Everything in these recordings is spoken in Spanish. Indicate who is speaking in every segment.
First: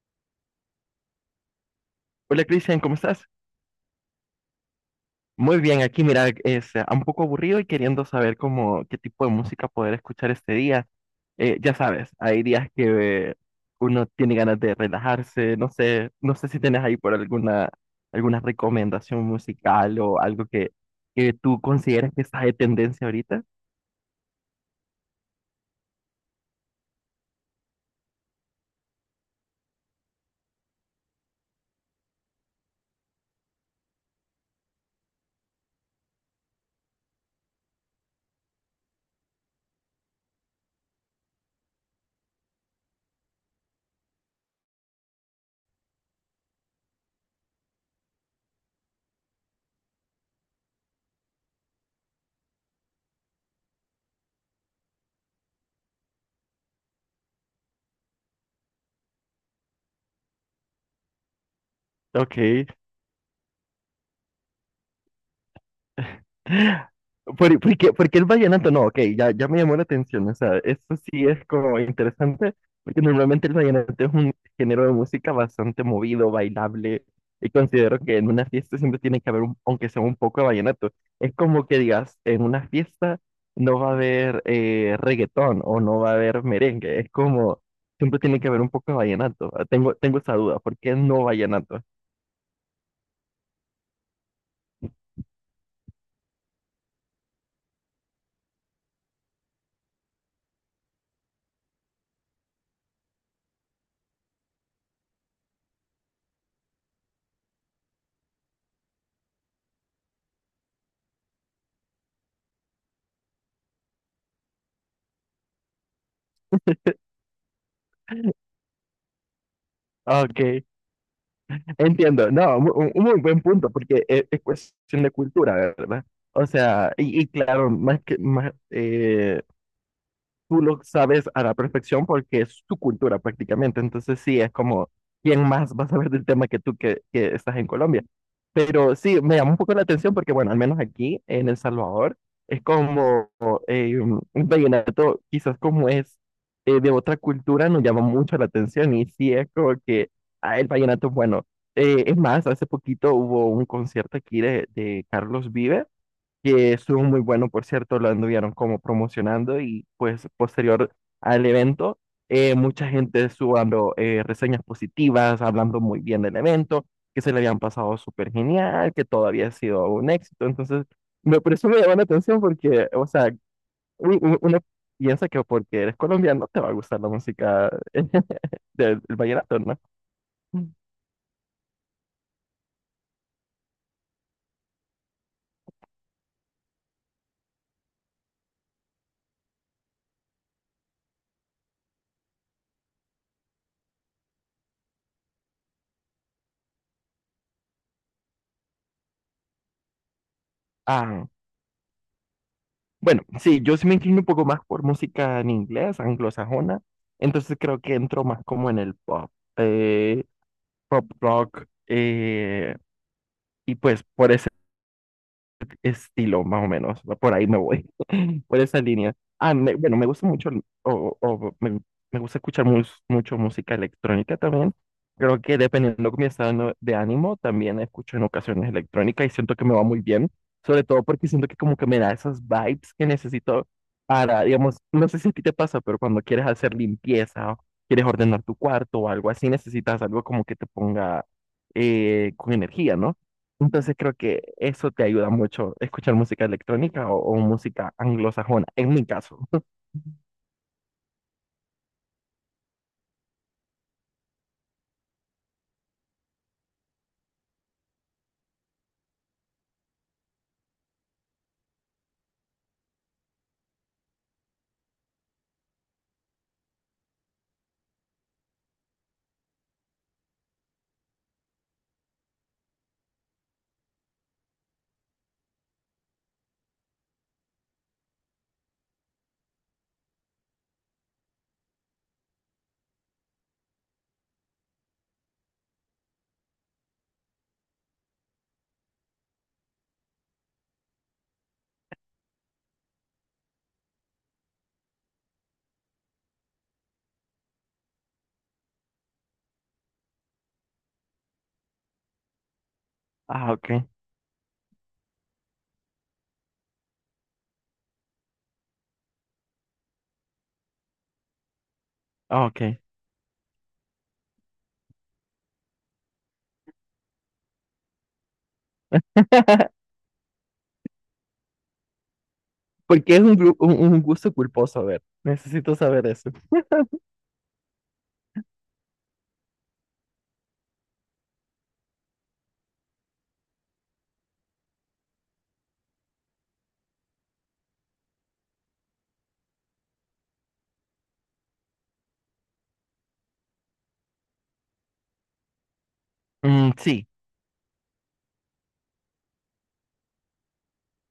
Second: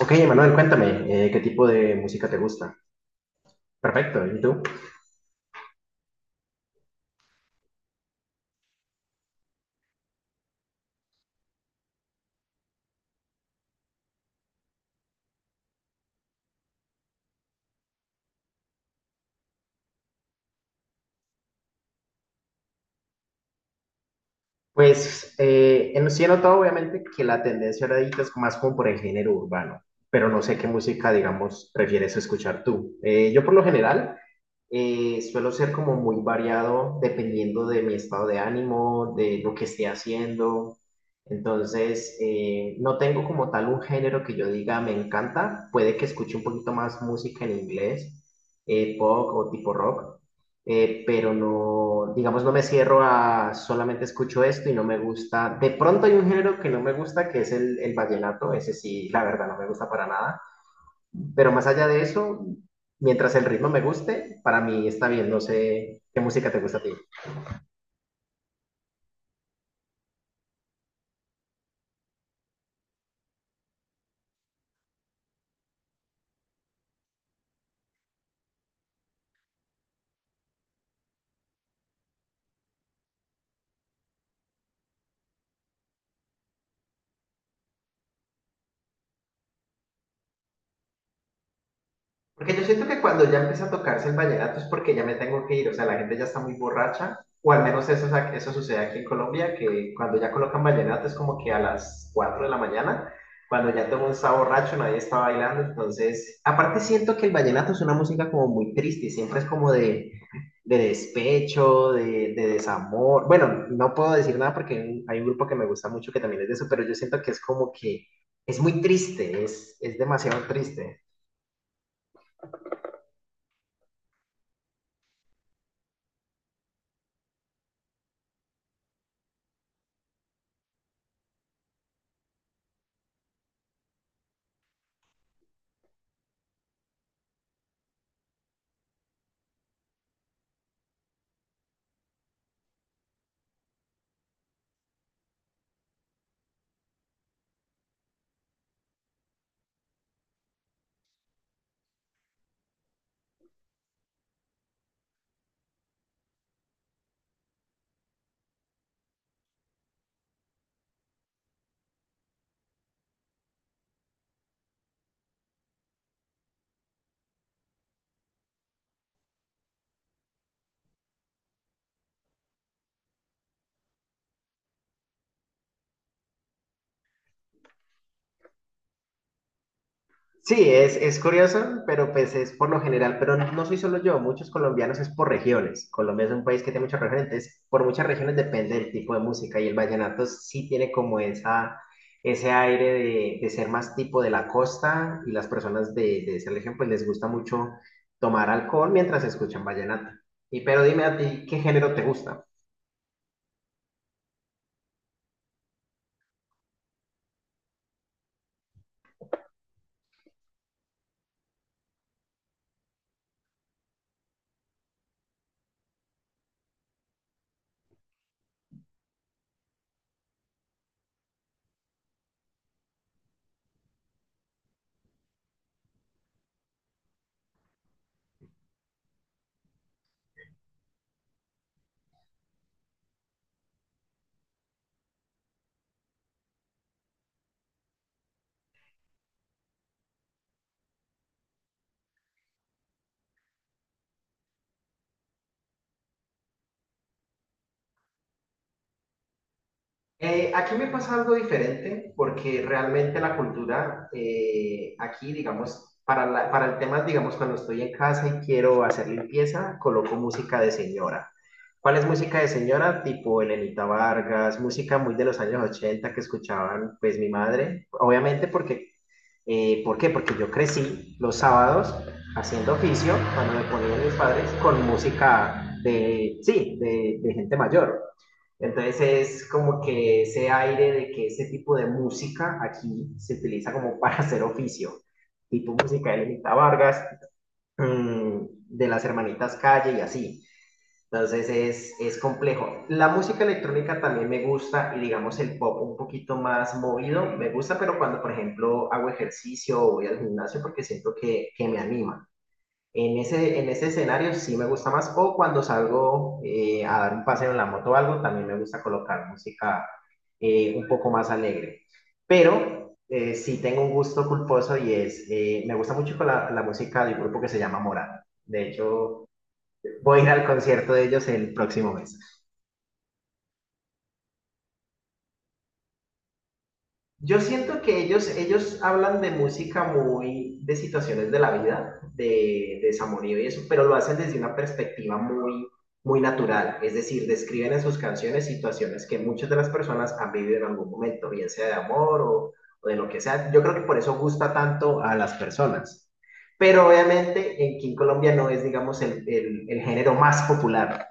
Speaker 1: Ok, Manuel, cuéntame, ¿qué tipo de música te
Speaker 2: Hola
Speaker 1: gusta?
Speaker 2: Cristian, ¿cómo estás?
Speaker 1: Perfecto, ¿y tú?
Speaker 2: Muy bien, aquí mira, es un poco aburrido y queriendo saber cómo, qué tipo de música poder escuchar este día. Ya sabes, hay días que uno tiene ganas de relajarse, no sé, no sé si tienes ahí por alguna, alguna recomendación musical o algo que tú consideras que está de tendencia ahorita.
Speaker 1: Pues sí he notado obviamente que la tendencia ahorita es más como por el género urbano, pero no sé qué música, digamos, prefieres escuchar tú. Yo por lo general Suelo ser como muy variado dependiendo de mi estado de ánimo, de lo que esté haciendo. Entonces, no tengo como tal un género que yo diga me encanta. Puede que escuche un poquito más música en inglés, pop o tipo rock, pero no, digamos, no me cierro a solamente escucho esto y no me gusta. De pronto hay un género que no me gusta, que es el vallenato. Ese sí, la verdad, no me gusta para nada. Pero más allá de
Speaker 2: Ok.
Speaker 1: eso, mientras el ritmo me guste, para mí está bien. No sé qué música te gusta a ti.
Speaker 2: ¿Porque el vallenato? No, ok, ya me llamó la atención. O sea, esto sí es como interesante, porque normalmente el vallenato es un género de música bastante movido, bailable, y considero que en una fiesta siempre tiene que haber, aunque sea un poco de vallenato. Es como que digas, en una fiesta no va a haber reggaetón o no va a haber merengue. Es como, siempre tiene que haber un poco de vallenato. Ah, tengo esa duda, ¿por qué no vallenato?
Speaker 1: Porque yo siento que cuando ya empieza a tocarse el vallenato es porque ya me tengo que ir. O sea, la gente ya está muy borracha. O al menos eso, eso sucede aquí en Colombia, que cuando ya colocan vallenato es como que a las 4 de la mañana, cuando ya todo el mundo está borracho, nadie está bailando. Entonces, aparte siento que el vallenato es una música como muy triste. Siempre es como de despecho, de desamor. Bueno, no puedo decir nada porque hay un grupo que me gusta mucho que también es de eso, pero yo siento que es como que es muy triste, es
Speaker 2: Ah,
Speaker 1: demasiado
Speaker 2: ok,
Speaker 1: triste.
Speaker 2: entiendo. No, un muy buen punto, porque es cuestión de cultura, ¿verdad? O sea, y claro, más que más, tú lo sabes a la perfección porque es tu cultura prácticamente. Entonces sí, es como, ¿quién más va a saber del tema que tú que estás en Colombia? Pero sí, me llama un poco la atención porque, bueno, al menos aquí en El Salvador es como un vallenato, quizás como es de otra cultura, nos llama mucho la atención y sí es como que ah, el vallenato es bueno. Es más, hace poquito hubo un concierto aquí de Carlos Vives que estuvo muy bueno, por cierto, lo anduvieron como promocionando y pues posterior al evento, mucha gente estuvo dando reseñas positivas, hablando muy bien del evento, que se le habían pasado súper genial, que todo había sido un éxito. Entonces, por eso me llamó la atención porque, o sea, uno piensa que porque eres colombiano te va a gustar la música del vallenato, ¿no?
Speaker 1: Sí, es curioso, pero pues es por lo general, pero no soy solo yo, muchos colombianos es por regiones. Colombia es un país que tiene muchas regiones, entonces por muchas regiones depende del tipo de música y el vallenato sí tiene como ese aire de ser más tipo de la costa y las personas de esa región pues les gusta mucho tomar alcohol mientras escuchan vallenato. Y pero dime a
Speaker 2: Ah,
Speaker 1: ti, ¿qué género te gusta?
Speaker 2: bueno, sí, yo sí me inclino un poco más por música en inglés, anglosajona, entonces creo que entro más como en el pop, pop rock, y pues por estilo, más o menos. Por ahí me voy, por esa línea. Ah, bueno, me gusta mucho, me gusta escuchar mucho música electrónica también. Creo que dependiendo de mi estado de ánimo, también escucho en ocasiones electrónica y siento que me va muy bien, sobre todo porque siento que como que me da esas vibes que necesito para, digamos, no sé si a ti te pasa, pero cuando quieres hacer limpieza o quieres ordenar tu cuarto o algo así, necesitas algo como que te ponga con energía, ¿no? Entonces creo que eso te ayuda mucho, escuchar música electrónica o música anglosajona, en mi caso.
Speaker 1: Aquí me pasa algo diferente porque realmente la cultura aquí, digamos, para el tema, digamos, cuando estoy en casa y quiero hacer limpieza, coloco música de señora. ¿Cuál es música de señora? Tipo Elenita Vargas, música muy de los años 80 que escuchaban pues mi madre, obviamente porque ¿por qué? Porque yo crecí los sábados haciendo oficio, cuando me ponían mis padres, con música de, sí, de gente mayor. Entonces es como que ese aire de que ese tipo de música aquí se utiliza como para hacer oficio, tipo música de Lenita Vargas, mmm, de las hermanitas Calle y así. Entonces es complejo. La música electrónica también me gusta y digamos el pop un poquito más movido me gusta, pero cuando por ejemplo hago ejercicio o voy al gimnasio porque siento que me anima.
Speaker 2: Ah,
Speaker 1: En
Speaker 2: ok,
Speaker 1: ese escenario sí me gusta más o cuando salgo a dar un paseo en la moto o algo, también me gusta colocar música un poco más alegre.
Speaker 2: ah, ok.
Speaker 1: Pero sí tengo un gusto culposo y me gusta mucho la música del grupo que se llama Morat. De hecho, voy a ir al concierto de ellos el próximo mes.
Speaker 2: Porque es un, un gusto culposo, a ver, necesito saber eso.
Speaker 1: Yo siento que ellos hablan de música muy, de situaciones de la vida, de desamorío y eso, pero lo hacen desde una perspectiva muy, muy natural. Es decir, describen en sus canciones situaciones que muchas de las personas han vivido en algún momento, bien sea de amor o de lo que sea. Yo creo que por eso gusta tanto a las personas.
Speaker 2: Mm,
Speaker 1: Pero
Speaker 2: sí.
Speaker 1: obviamente aquí en Colombia no es, digamos, el género más popular.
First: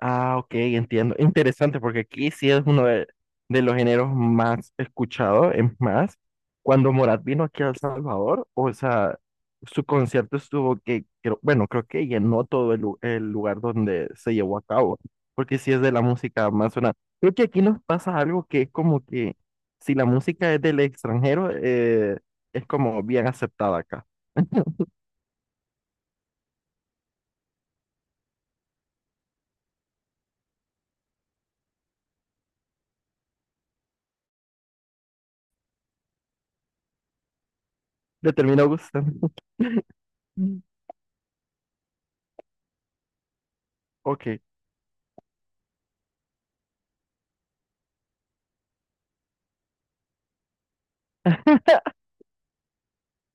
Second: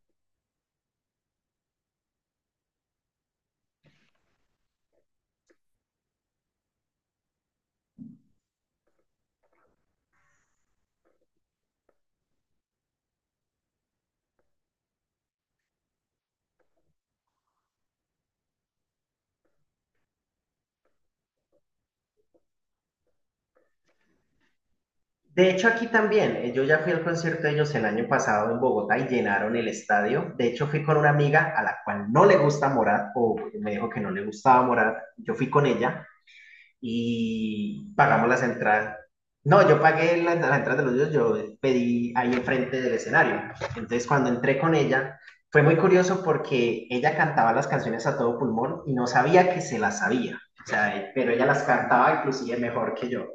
Speaker 2: Ah, ok, entiendo. Interesante, porque aquí sí es uno de los géneros más escuchados. Es más, cuando Morat vino aquí a El Salvador, o sea, su concierto estuvo que, bueno, creo que llenó todo el lugar donde se llevó a cabo, porque sí es de la música más sonada. Creo que aquí nos pasa algo que es como que si la música es del extranjero, es como bien aceptada acá.
Speaker 1: De hecho, aquí también, yo ya fui al concierto de ellos el año pasado en Bogotá y llenaron el estadio. De hecho, fui con una amiga a la cual no le gusta Morat, o me dijo que no le gustaba Morat. Yo fui con ella y pagamos
Speaker 2: Le
Speaker 1: las
Speaker 2: terminó
Speaker 1: entradas.
Speaker 2: gustando.
Speaker 1: No, yo pagué las
Speaker 2: Mm.
Speaker 1: entradas de los dos, yo pedí ahí enfrente del escenario. Entonces, cuando
Speaker 2: Ok.
Speaker 1: entré con ella, fue muy curioso porque ella cantaba las canciones a todo pulmón y no sabía que se las sabía. O sea, pero ella las cantaba inclusive mejor que yo.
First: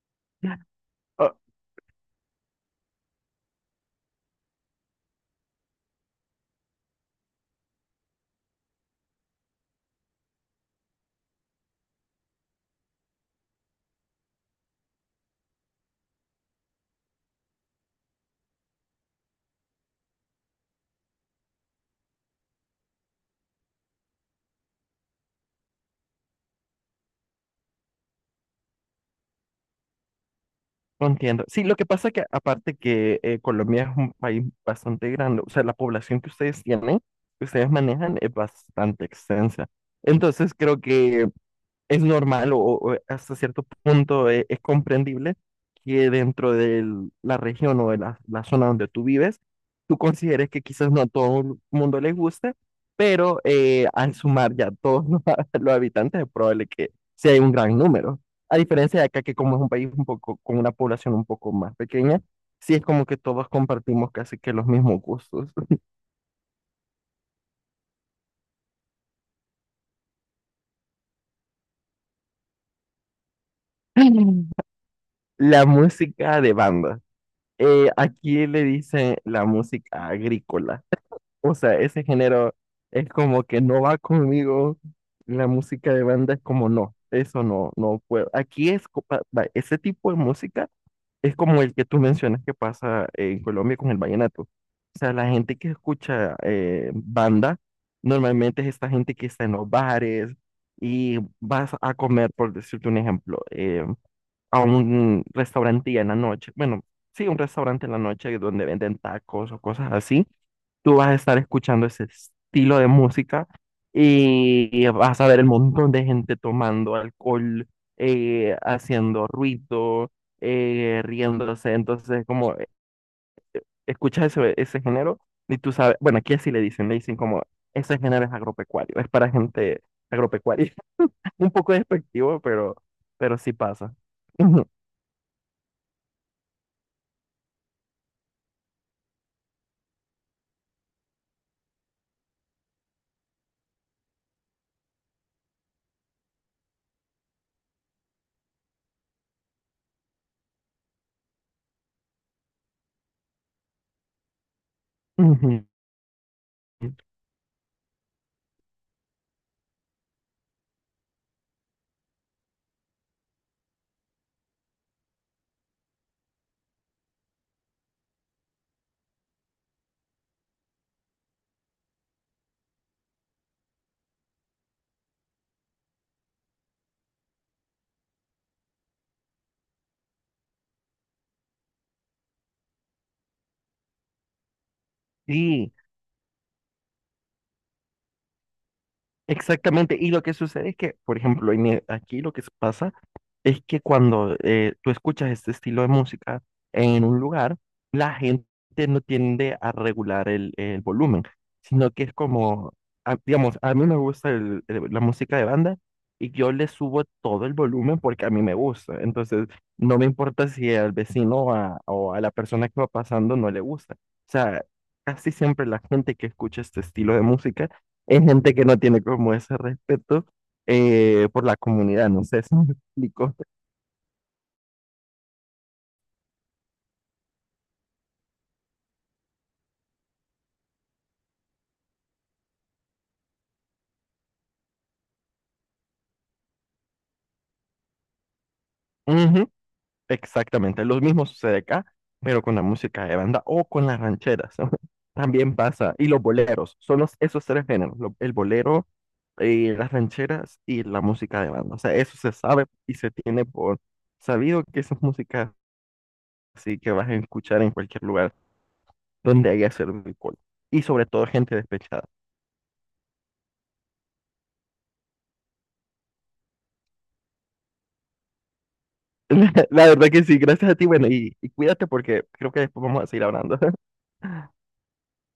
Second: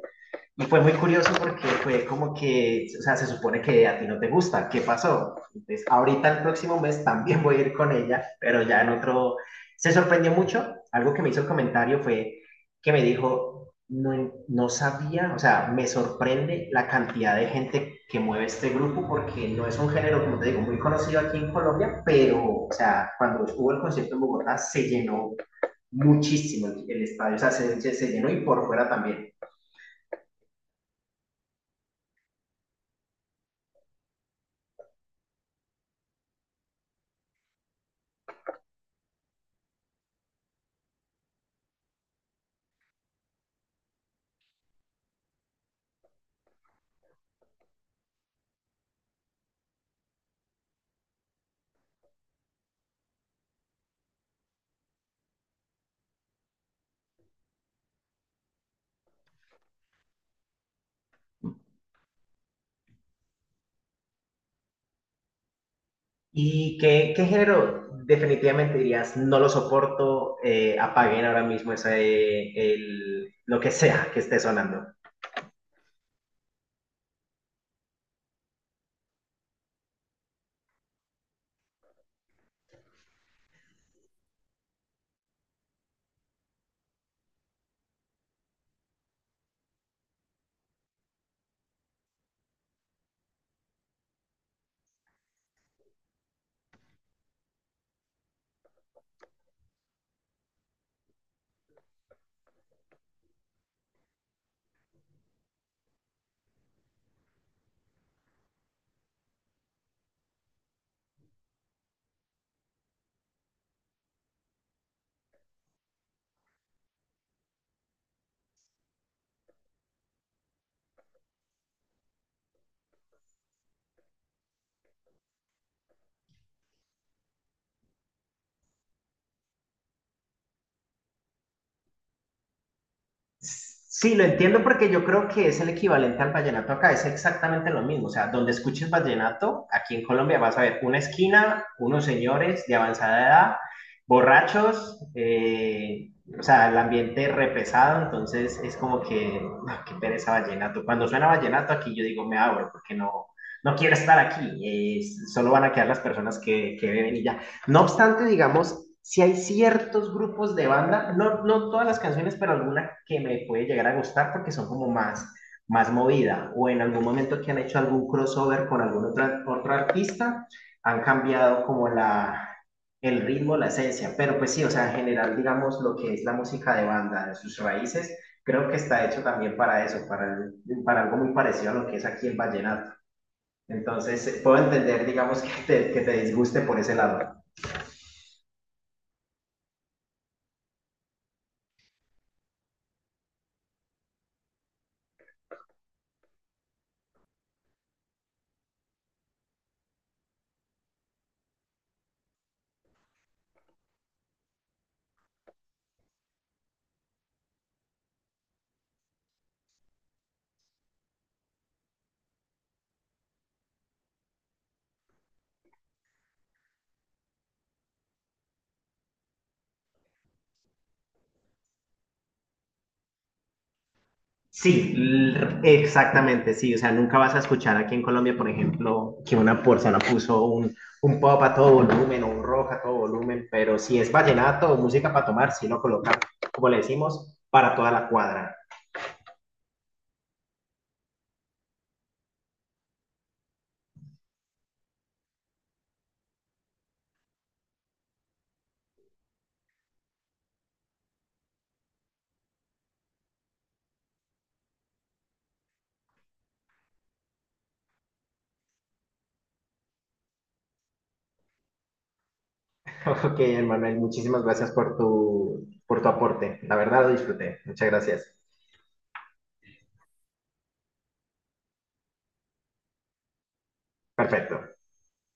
Speaker 1: Y fue muy curioso porque fue como que, o sea, se supone que a ti no te gusta, ¿qué pasó? Entonces, ahorita el próximo mes también voy a ir con ella, pero ya en otro... Se sorprendió mucho, algo que me hizo el comentario fue que me dijo, no, no sabía, o sea, me sorprende la cantidad de gente que mueve este grupo porque no es un género, como te digo, muy conocido aquí en Colombia, pero, o sea, cuando hubo el concierto en Bogotá se llenó muchísimo el estadio, o sea, se llenó y por fuera también.
Speaker 2: Entiendo. Sí, lo que pasa es que aparte que Colombia es un país bastante grande, o sea, la población que ustedes tienen, que ustedes manejan es bastante extensa. Entonces creo que es normal o hasta cierto punto es, comprendible que dentro de la región o de la zona donde tú vives, tú consideres que quizás no a todo el mundo le guste, pero al sumar ya todos los, los habitantes es probable que sea un gran número. A diferencia de acá, que como es un país un poco con una población un poco más pequeña, sí es como que todos compartimos casi que los mismos gustos.
Speaker 1: ¿Y qué género definitivamente dirías, no lo soporto, apaguen ahora mismo ese, el, lo que sea que esté sonando?
Speaker 2: La música de banda. Aquí le dicen la música agrícola. O sea, ese género es como que no va conmigo. La música de banda es como no, eso no, no puedo. Aquí es, va, ese tipo de música es como el que tú mencionas que pasa en Colombia con el vallenato. O sea, la gente que escucha banda normalmente es esta gente que está en los bares y vas a comer, por decirte un ejemplo, a un restaurante en la noche. Bueno, sí, un restaurante en la noche donde venden tacos o cosas así tú vas a estar escuchando ese estilo de música y, vas a ver el montón de gente tomando alcohol, haciendo ruido, riéndose. Entonces, como escuchas ese género y tú sabes, bueno, aquí así le dicen como, ese género es agropecuario, es para gente agropecuaria. Un poco despectivo, pero sí pasa.
Speaker 1: Sí, lo entiendo
Speaker 2: Ujú,
Speaker 1: porque yo creo que es el equivalente al vallenato acá, es exactamente lo mismo. O sea, donde escuches vallenato, aquí en Colombia vas a ver una esquina, unos señores de avanzada edad, borrachos, o sea, el ambiente repesado, entonces es como que, ah, qué pereza vallenato. Cuando suena vallenato aquí yo digo, me abro porque no quiero estar aquí, solo
Speaker 2: ujú.
Speaker 1: van a quedar las personas que beben y ya. No obstante, digamos, si hay ciertos grupos de banda, no, no todas las canciones, pero alguna que me puede llegar a gustar porque son como más, más movida o en algún momento que han hecho algún crossover con algún otro artista, han cambiado como el ritmo, la esencia, pero pues sí, o sea, en general, digamos, lo que es la música de banda, de sus raíces, creo que está hecho también para eso, para algo muy parecido a lo que es aquí el vallenato. Entonces, puedo entender, digamos,
Speaker 2: Sí,
Speaker 1: que te disguste por ese lado.
Speaker 2: exactamente. Y lo que sucede es que, por ejemplo, aquí lo que pasa es que cuando tú escuchas este estilo de música en un lugar, la gente no tiende a regular el volumen, sino que es como, digamos, a mí me gusta la música de banda y yo le subo todo el volumen porque a mí me gusta. Entonces, no me importa si al vecino o a la persona que va pasando no le gusta. O sea, casi siempre la gente que escucha este estilo de música es gente que no tiene como ese respeto por la comunidad, no sé si me explico.
Speaker 1: Sí, exactamente, sí. O sea, nunca vas a escuchar aquí en Colombia, por ejemplo, que una persona puso un pop a todo volumen o un rock a todo volumen, pero si es vallenato o música para tomar, sí lo colocan, como le decimos, para toda la cuadra.
Speaker 2: Ujú, exactamente, lo mismo sucede acá, pero con la música de banda o con las rancheras. También pasa. Y los boleros, son esos tres géneros, el bolero, las rancheras y la música de banda. O sea, eso se sabe y se tiene por sabido que esa es música así que vas a escuchar en cualquier lugar donde haya servido alcohol. Y sobre todo gente despechada.
Speaker 1: Ok, Manuel, muchísimas gracias por tu aporte. La verdad lo disfruté. Muchas gracias.
Speaker 2: La verdad que sí, gracias a ti, bueno, y cuídate porque creo que después vamos a seguir hablando.
Speaker 1: Perfecto.